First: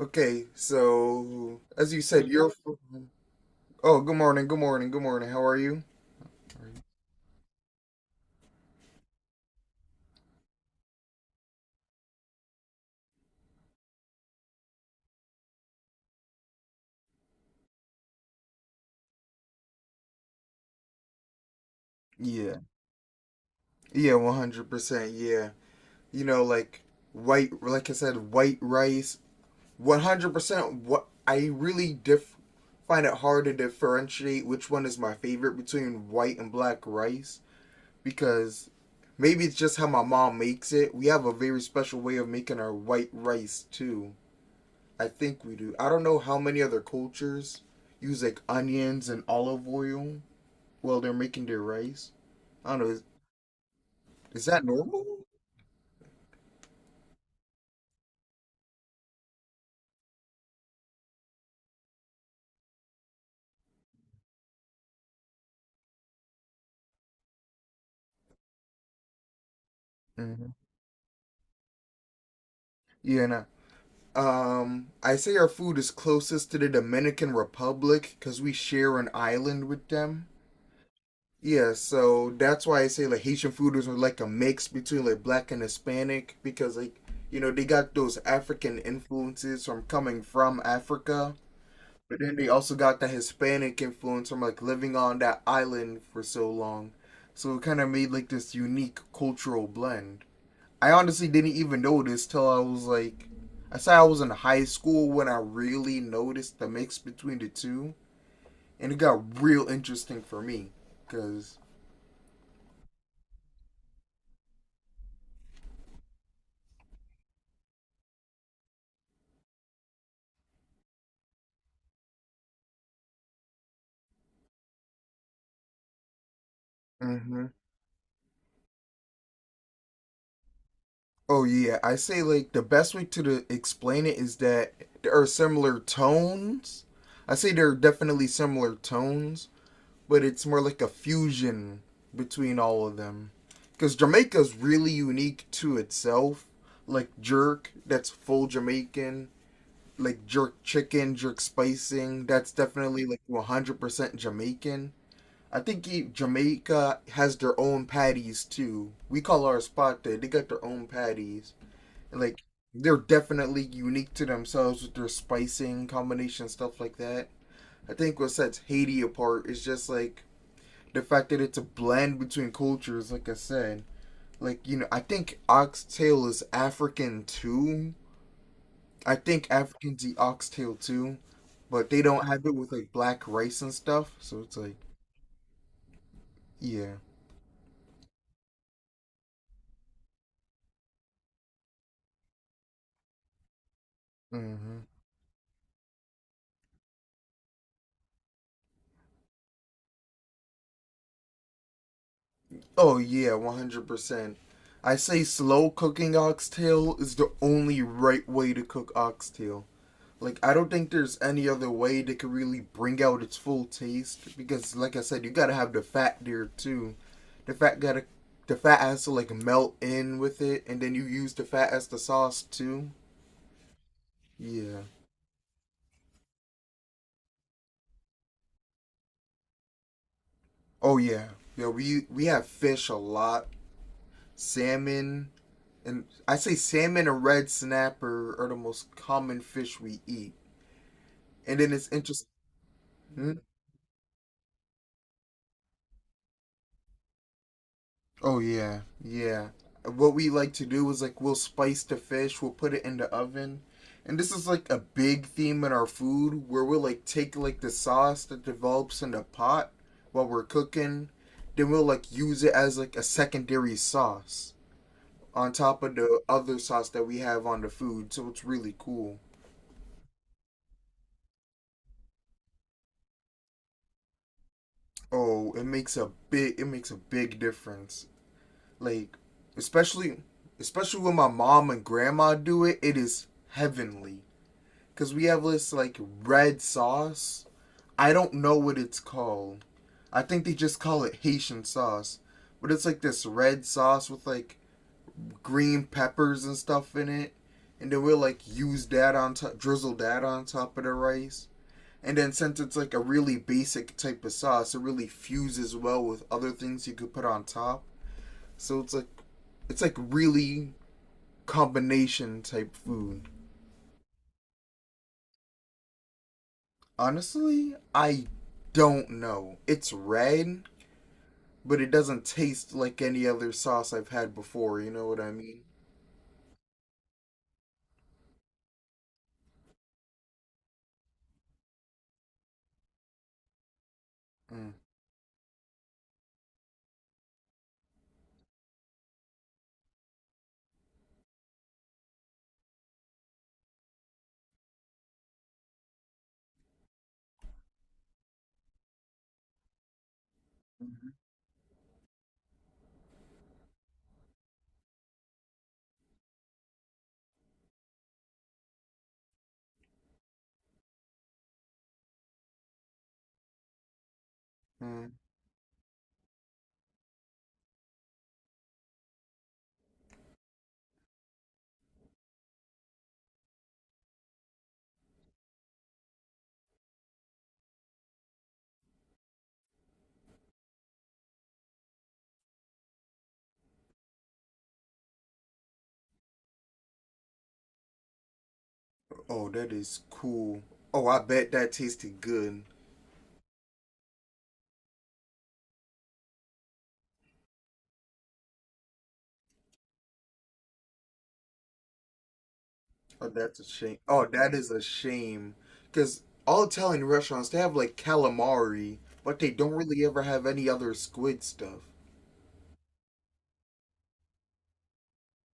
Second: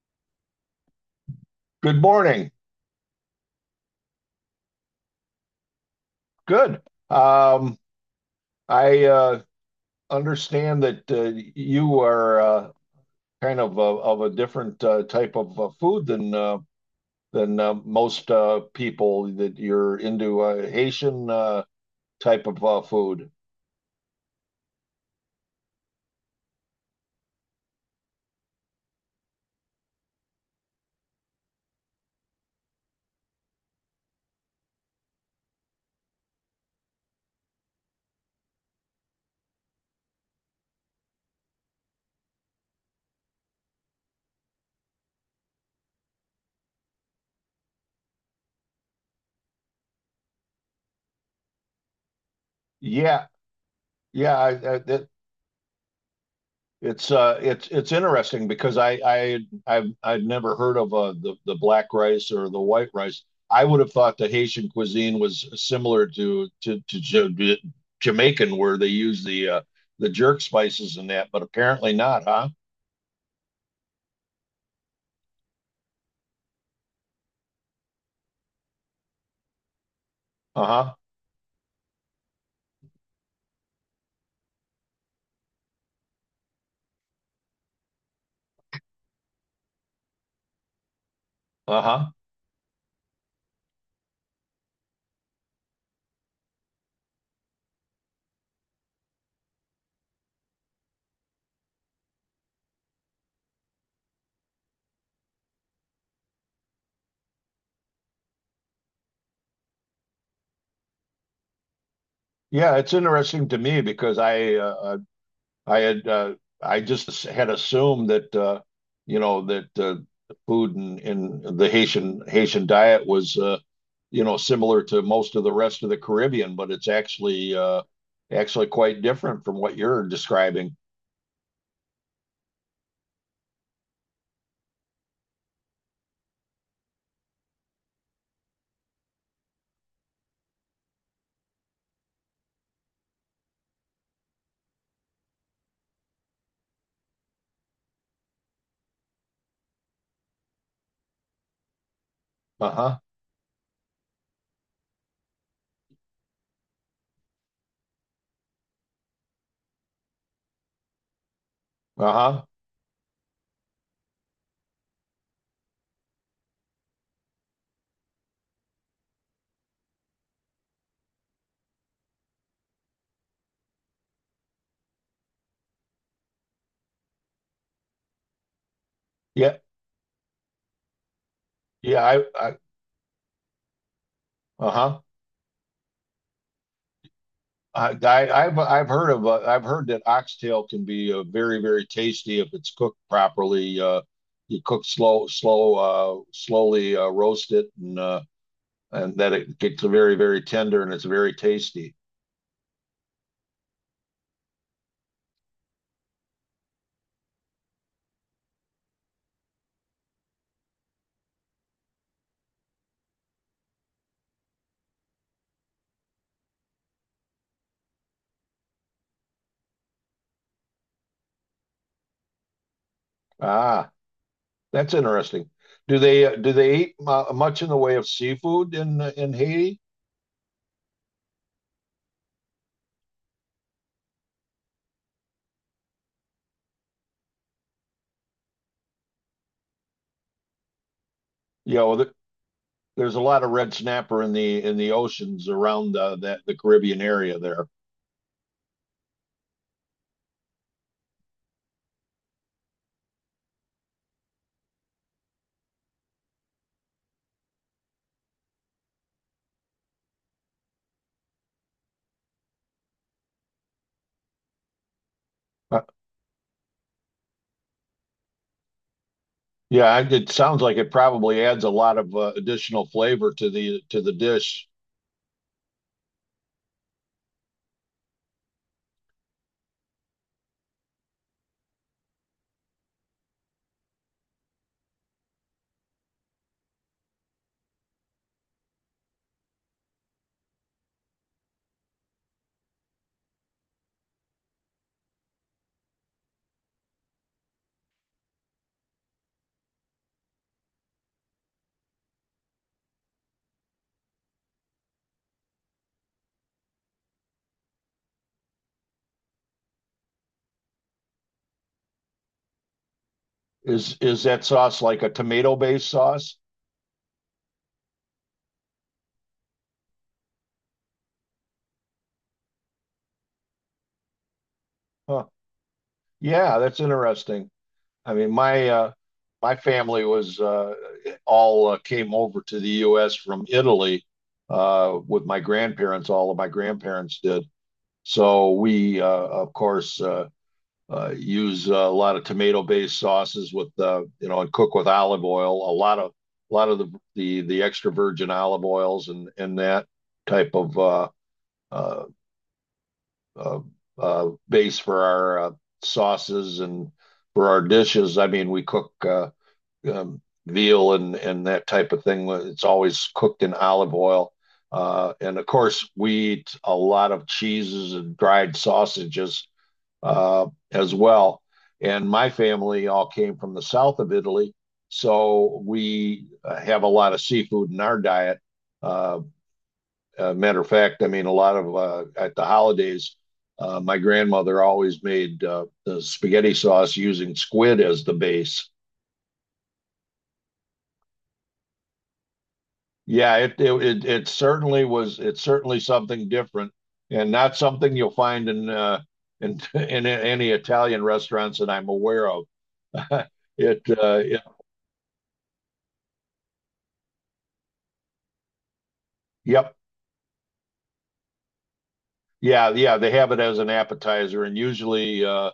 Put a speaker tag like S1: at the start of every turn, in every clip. S1: Okay, so as
S2: Good
S1: you said,
S2: morning.
S1: you're. Oh, good morning, good morning, good morning. How are you?
S2: Good. Um, I understand that you are kind of a different type of food than than most people. That you're into Haitian type
S1: Yeah,
S2: of food.
S1: yeah, 100%. Yeah. Like white, like I said, white rice. 100%. What I really diff Find it hard to differentiate which one is my favorite between white and black rice, because maybe it's just how my mom makes it. We have a very special way of making our white rice too. I think we do. I don't know how many other cultures use like onions and olive oil while they're making their rice. I don't know.
S2: Yeah, yeah.
S1: Is that normal?
S2: I, it's interesting because I I've I'd never heard of the black rice or the white rice. I would have thought the Haitian cuisine was similar to Jamaican, where they use the jerk
S1: hmm
S2: spices and that, but apparently not, huh?
S1: Yeah, nah. I say our food is closest to the Dominican Republic because we share an island with them.
S2: Uh-huh.
S1: Yeah, so that's why I say like Haitian food is like a mix between like black and Hispanic because like, you know, they got those African influences from coming from Africa,
S2: Uh-huh.
S1: but then they also got the Hispanic influence from like living on that island for so long. So it kind of made like this unique cultural blend. I honestly didn't even notice till I say I was in high school when I really noticed the mix between the two, and it got real interesting for me because...
S2: Yeah, it's interesting to me because I had uh, I just had assumed that you know that uh, the food in the Haitian diet was you know, similar to most of the rest of the Caribbean, but it's actually quite different from what you're describing.
S1: Oh yeah, I say like the best way to explain it is that there are similar tones. I say there are definitely similar tones, but it's more like a fusion between all of them. Because Jamaica's really unique to itself. Like jerk, that's full Jamaican. Like jerk chicken, jerk spicing, that's
S2: Uh-huh.
S1: definitely like 100% Jamaican. I think Jamaica has their own patties too. We call our spot there, they got their own patties. Like
S2: Uh-huh.
S1: they're definitely unique to themselves with their spicing combination stuff like that. I think what sets Haiti apart is just like the fact that it's a blend between cultures. Like I said, like, you know, I think oxtail is African too. I think
S2: Yeah.
S1: Africans eat oxtail too, but they
S2: Yeah.
S1: don't have it
S2: I
S1: with like black rice and stuff. So it's like
S2: uh-huh.
S1: yeah.
S2: I, I've heard of I've heard that oxtail can be very very tasty if it's cooked properly. You
S1: Mm-hmm.
S2: cook slowly roast it and that it gets very very tender and it's very tasty.
S1: Oh yeah, 100%. I say slow cooking oxtail is the only right way to cook oxtail. Like I don't think there's any other way that could really bring out its full taste because, like I said, you gotta have the fat there too. The fat gotta, the fat has to like melt in with it, and then you use the fat as the sauce too.
S2: Ah.
S1: Yeah.
S2: That's interesting. Do they eat mu much in the way of seafood in Haiti?
S1: Oh yeah. Yeah. We have fish a lot, salmon, and I say salmon and red snapper are the most common fish we eat. And then
S2: You
S1: it's
S2: know, th
S1: interesting.
S2: There's a lot of red snapper in the oceans around that the Caribbean area there.
S1: Oh yeah, yeah. What we like to do is like we'll spice the fish, we'll put it in the oven, and this is like a big theme in our food where we'll like take like the sauce that develops in the pot while we're cooking, then we'll like use it as like a secondary sauce on
S2: Uh,
S1: top of the other sauce that we have on the food. So it's really cool.
S2: yeah, I- it sounds like it probably adds a lot of additional flavor to the dish.
S1: Oh, it makes a big difference. Like especially especially when my mom and grandma do it, it is heavenly. Because we have this, like, red sauce. I don't know what it's called. I think they just call it Haitian sauce. But it's like this red sauce with, like, green peppers and stuff in it. And then we'll, like, use that on top, drizzle that on top of the rice. And then since it's like a really basic type of sauce, it really fuses well with other things you could put on top. So it's like really combination type food.
S2: Is that sauce like a tomato-based sauce?
S1: Honestly, I don't know. It's red, but it doesn't taste like any other sauce I've had before. You know what
S2: Huh.
S1: I mean?
S2: Yeah, that's interesting. I mean, my family was all came over to the U.S. from Italy
S1: Mm.
S2: with my grandparents. All of my grandparents did. So we, of course, use a lot of tomato-based sauces with you know, and cook with olive oil. A lot of the extra virgin olive oils and that type of uh, uh, base for our sauces and for our dishes. I mean, we cook. Um, Veal and that type of thing. It's always cooked in olive oil.
S1: Mm.
S2: And of course, we eat a lot of cheeses and dried sausages as well. And my family all came from the south of Italy, so we have a lot of seafood in our diet. Uh, Matter of fact, I mean, a lot of at the holidays, my grandmother always made the spaghetti sauce using squid as the base.
S1: Oh, that is cool. Oh, I bet that tasted good.
S2: Yeah, it certainly was. It's certainly something different, and not something you'll find in in any Italian restaurants that I'm aware of.
S1: Oh, that's a
S2: It,
S1: shame.
S2: uh,
S1: Oh,
S2: it,
S1: that is a shame. Because all Italian restaurants, they have like calamari, but they don't
S2: yep,
S1: really ever have any other squid stuff.
S2: yeah, yeah. They have it as an appetizer, and usually, uh,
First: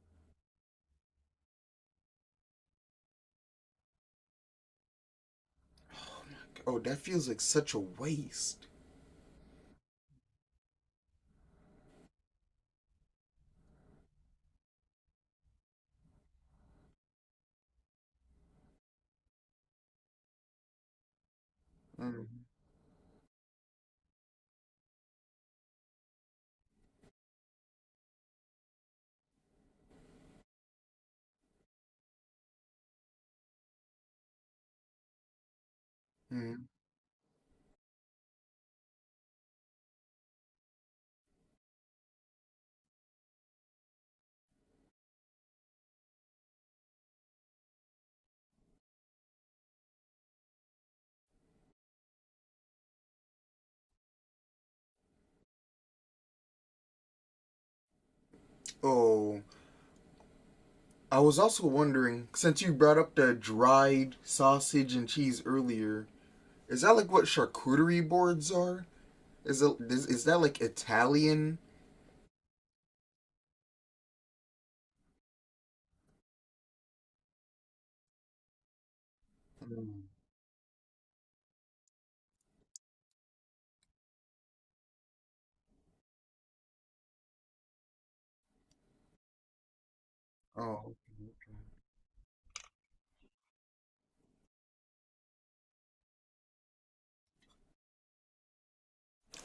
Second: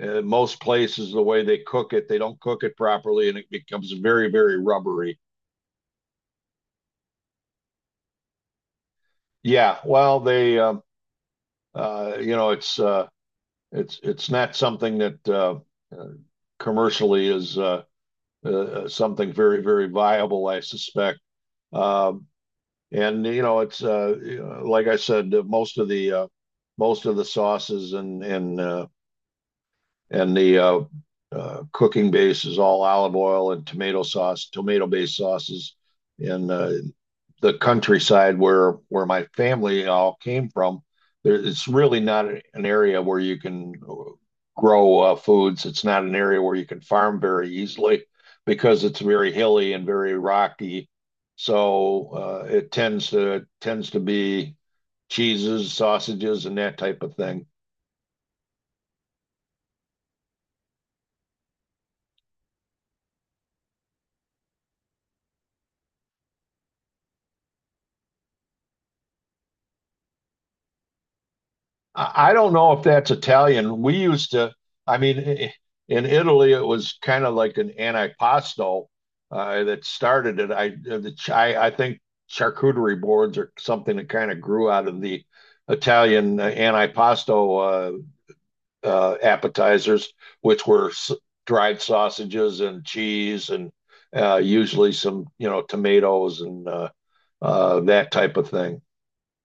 S2: uh, most places the way they cook it, they don't cook it properly, and it becomes very, very rubbery.
S1: Oh, that feels like such a waste.
S2: Yeah, well, you know, it's not something that uh, commercially is something very, very viable, I suspect.
S1: Mm.
S2: Um, and you know, it's like I said, most of the sauces and and the cooking base is all olive oil and tomato sauce, tomato based sauces, and
S1: Mm.
S2: the countryside where my family all came from, there, it's really not an area where you can grow foods. It's not an area where you can farm very easily because it's very hilly and very rocky. So it tends to be cheeses, sausages, and that type of thing.
S1: Oh, I was also wondering, since you brought up the dried sausage and cheese earlier, is that like what charcuterie boards are? Is that like Italian?
S2: I don't know if that's Italian. We used to, I mean, I- In Italy, it was kind of like an antipasto that
S1: Mm.
S2: started it. I, the, ch- I think charcuterie boards are something that kind of grew out of the Italian antipasto appetizers, which were
S1: Oh, okay.
S2: dried sausages and cheese and usually some, you know, tomatoes and that type of thing.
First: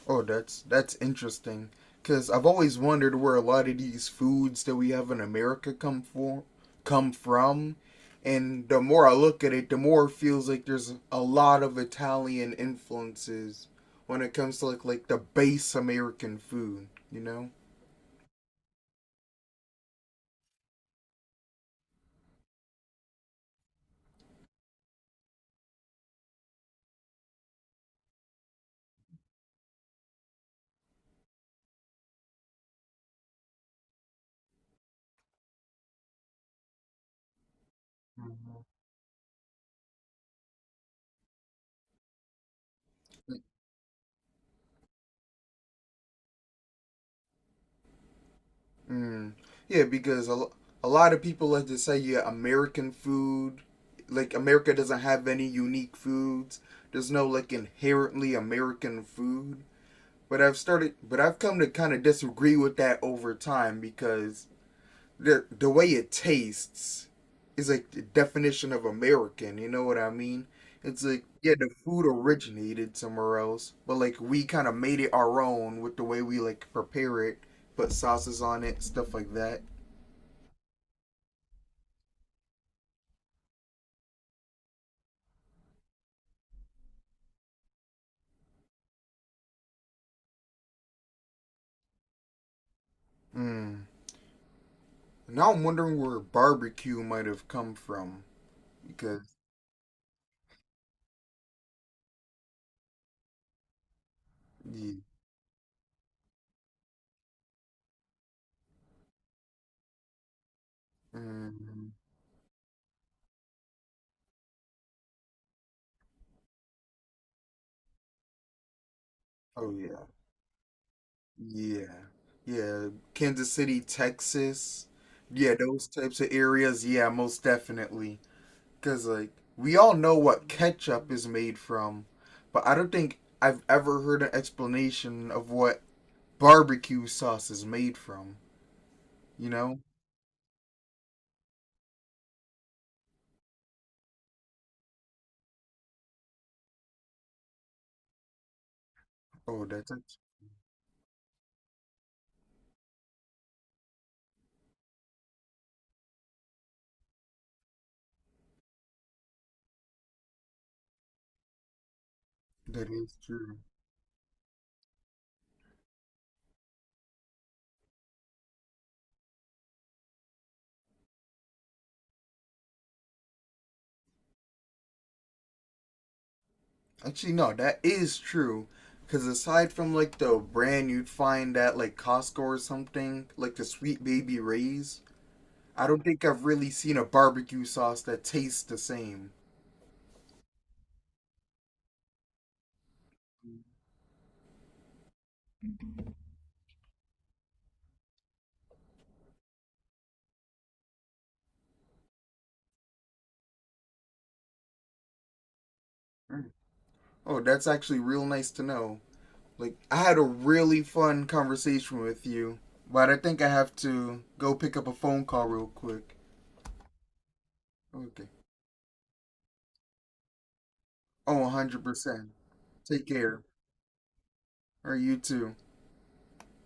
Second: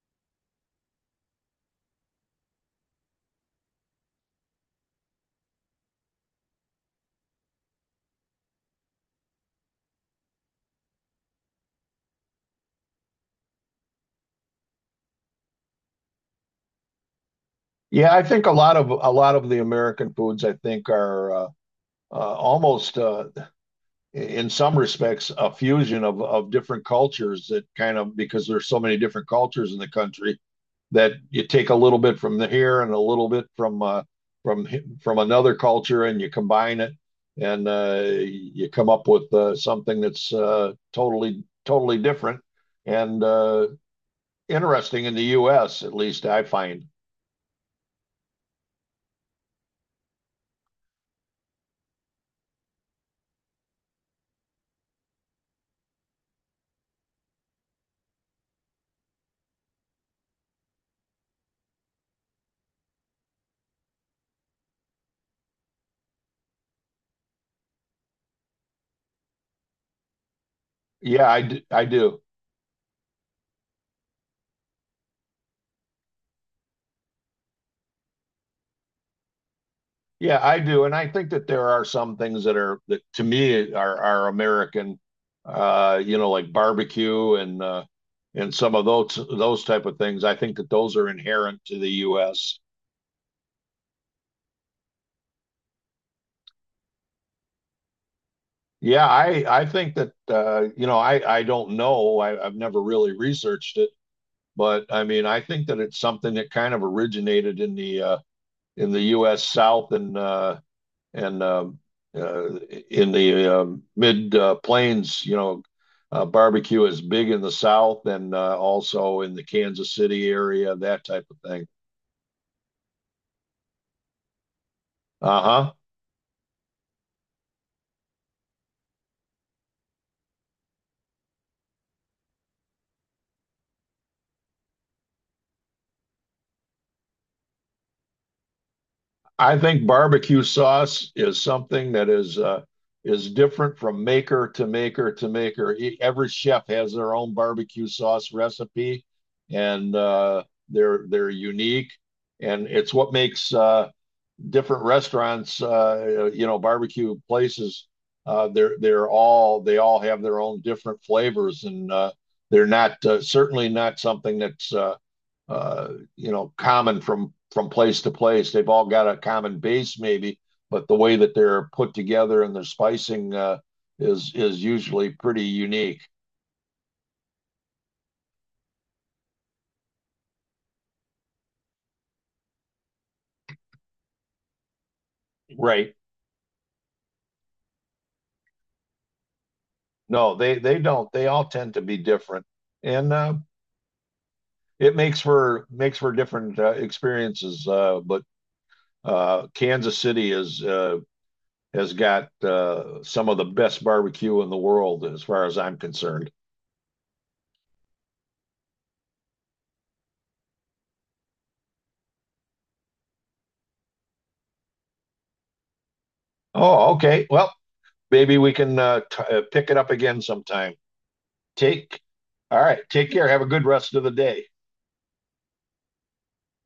S1: Oh, that's interesting. Cause I've always wondered where a lot of these foods that we have in America come from, and the more I look at it, the more it feels like there's a lot of Italian influences when it comes to like the base American food. You know.
S2: Yeah, I think a lot of the American foods I think are almost in some respects a fusion of different cultures that kind of, because there's so many different cultures in the country, that you take a little bit from the here and a little bit from from from another culture and you combine it and
S1: Mhm.
S2: you come up with something that's totally totally different and interesting in the U.S. at least I find.
S1: Mm. Yeah, because a lot of people like to say, yeah, American food, like America doesn't have any unique foods. There's no like inherently American food. But I've come to kind of disagree with that over time because the way it tastes is like the definition of American. You know what I mean? It's like yeah, the
S2: I
S1: food
S2: do.
S1: originated somewhere else, but like we kind of made it our own with the way we like prepare it, put sauces on it, stuff like that.
S2: Yeah, I do, and I think that there are some things that are that to me are American, you know, like barbecue and some of those type of things. I think that those are inherent to the U.S.
S1: Mm. Now I'm wondering where barbecue might have come from
S2: Yeah,
S1: because
S2: I think that you know, I don't know. I've never really researched it, but
S1: yeah.
S2: I mean I think that it's something that kind of originated in the U.S. South and
S1: Mm.
S2: uh, in the mid plains, you know, barbecue is big in the South and also in the
S1: Oh
S2: Kansas
S1: yeah,
S2: City area, that type of thing.
S1: yeah, yeah. Kansas City, Texas. Yeah,
S2: Uh-huh.
S1: those types of areas. Yeah, most definitely. Because, like, we all know what ketchup is made from, but I don't think I've ever heard an explanation of what barbecue sauce is made from. You
S2: I
S1: know?
S2: think barbecue sauce is something that is different from maker to maker. Every chef has their own barbecue sauce recipe,
S1: Oh, that's
S2: and
S1: act-
S2: they're unique, and it's what makes different restaurants, you know, barbecue places, they all have their own different flavors, and they're
S1: that
S2: not
S1: is true.
S2: certainly not something that's uh, you know, common from place to place. They've all got a common base maybe, but the way that they're put together and their spicing is usually pretty unique.
S1: Actually, no, that is true. Because aside from like the brand you'd find at like Costco or something, like the Sweet Baby Ray's, I
S2: Right.
S1: don't think I've really seen a barbecue sauce that tastes the same.
S2: No, they don't. They all tend to be different, and it makes for different experiences. But Kansas City is has got some of the best barbecue in the world, as far as I'm concerned.
S1: Mm. Oh, that's actually real nice to know. Like I had a really fun conversation with you, but I think I have to go pick up a phone call real quick.
S2: Oh, okay. Well,
S1: Okay.
S2: maybe we can pick it up again sometime.
S1: Oh,
S2: Take,
S1: 100%.
S2: all right.
S1: Take
S2: Take care. Have
S1: care.
S2: a good rest of the day.
S1: Or you too.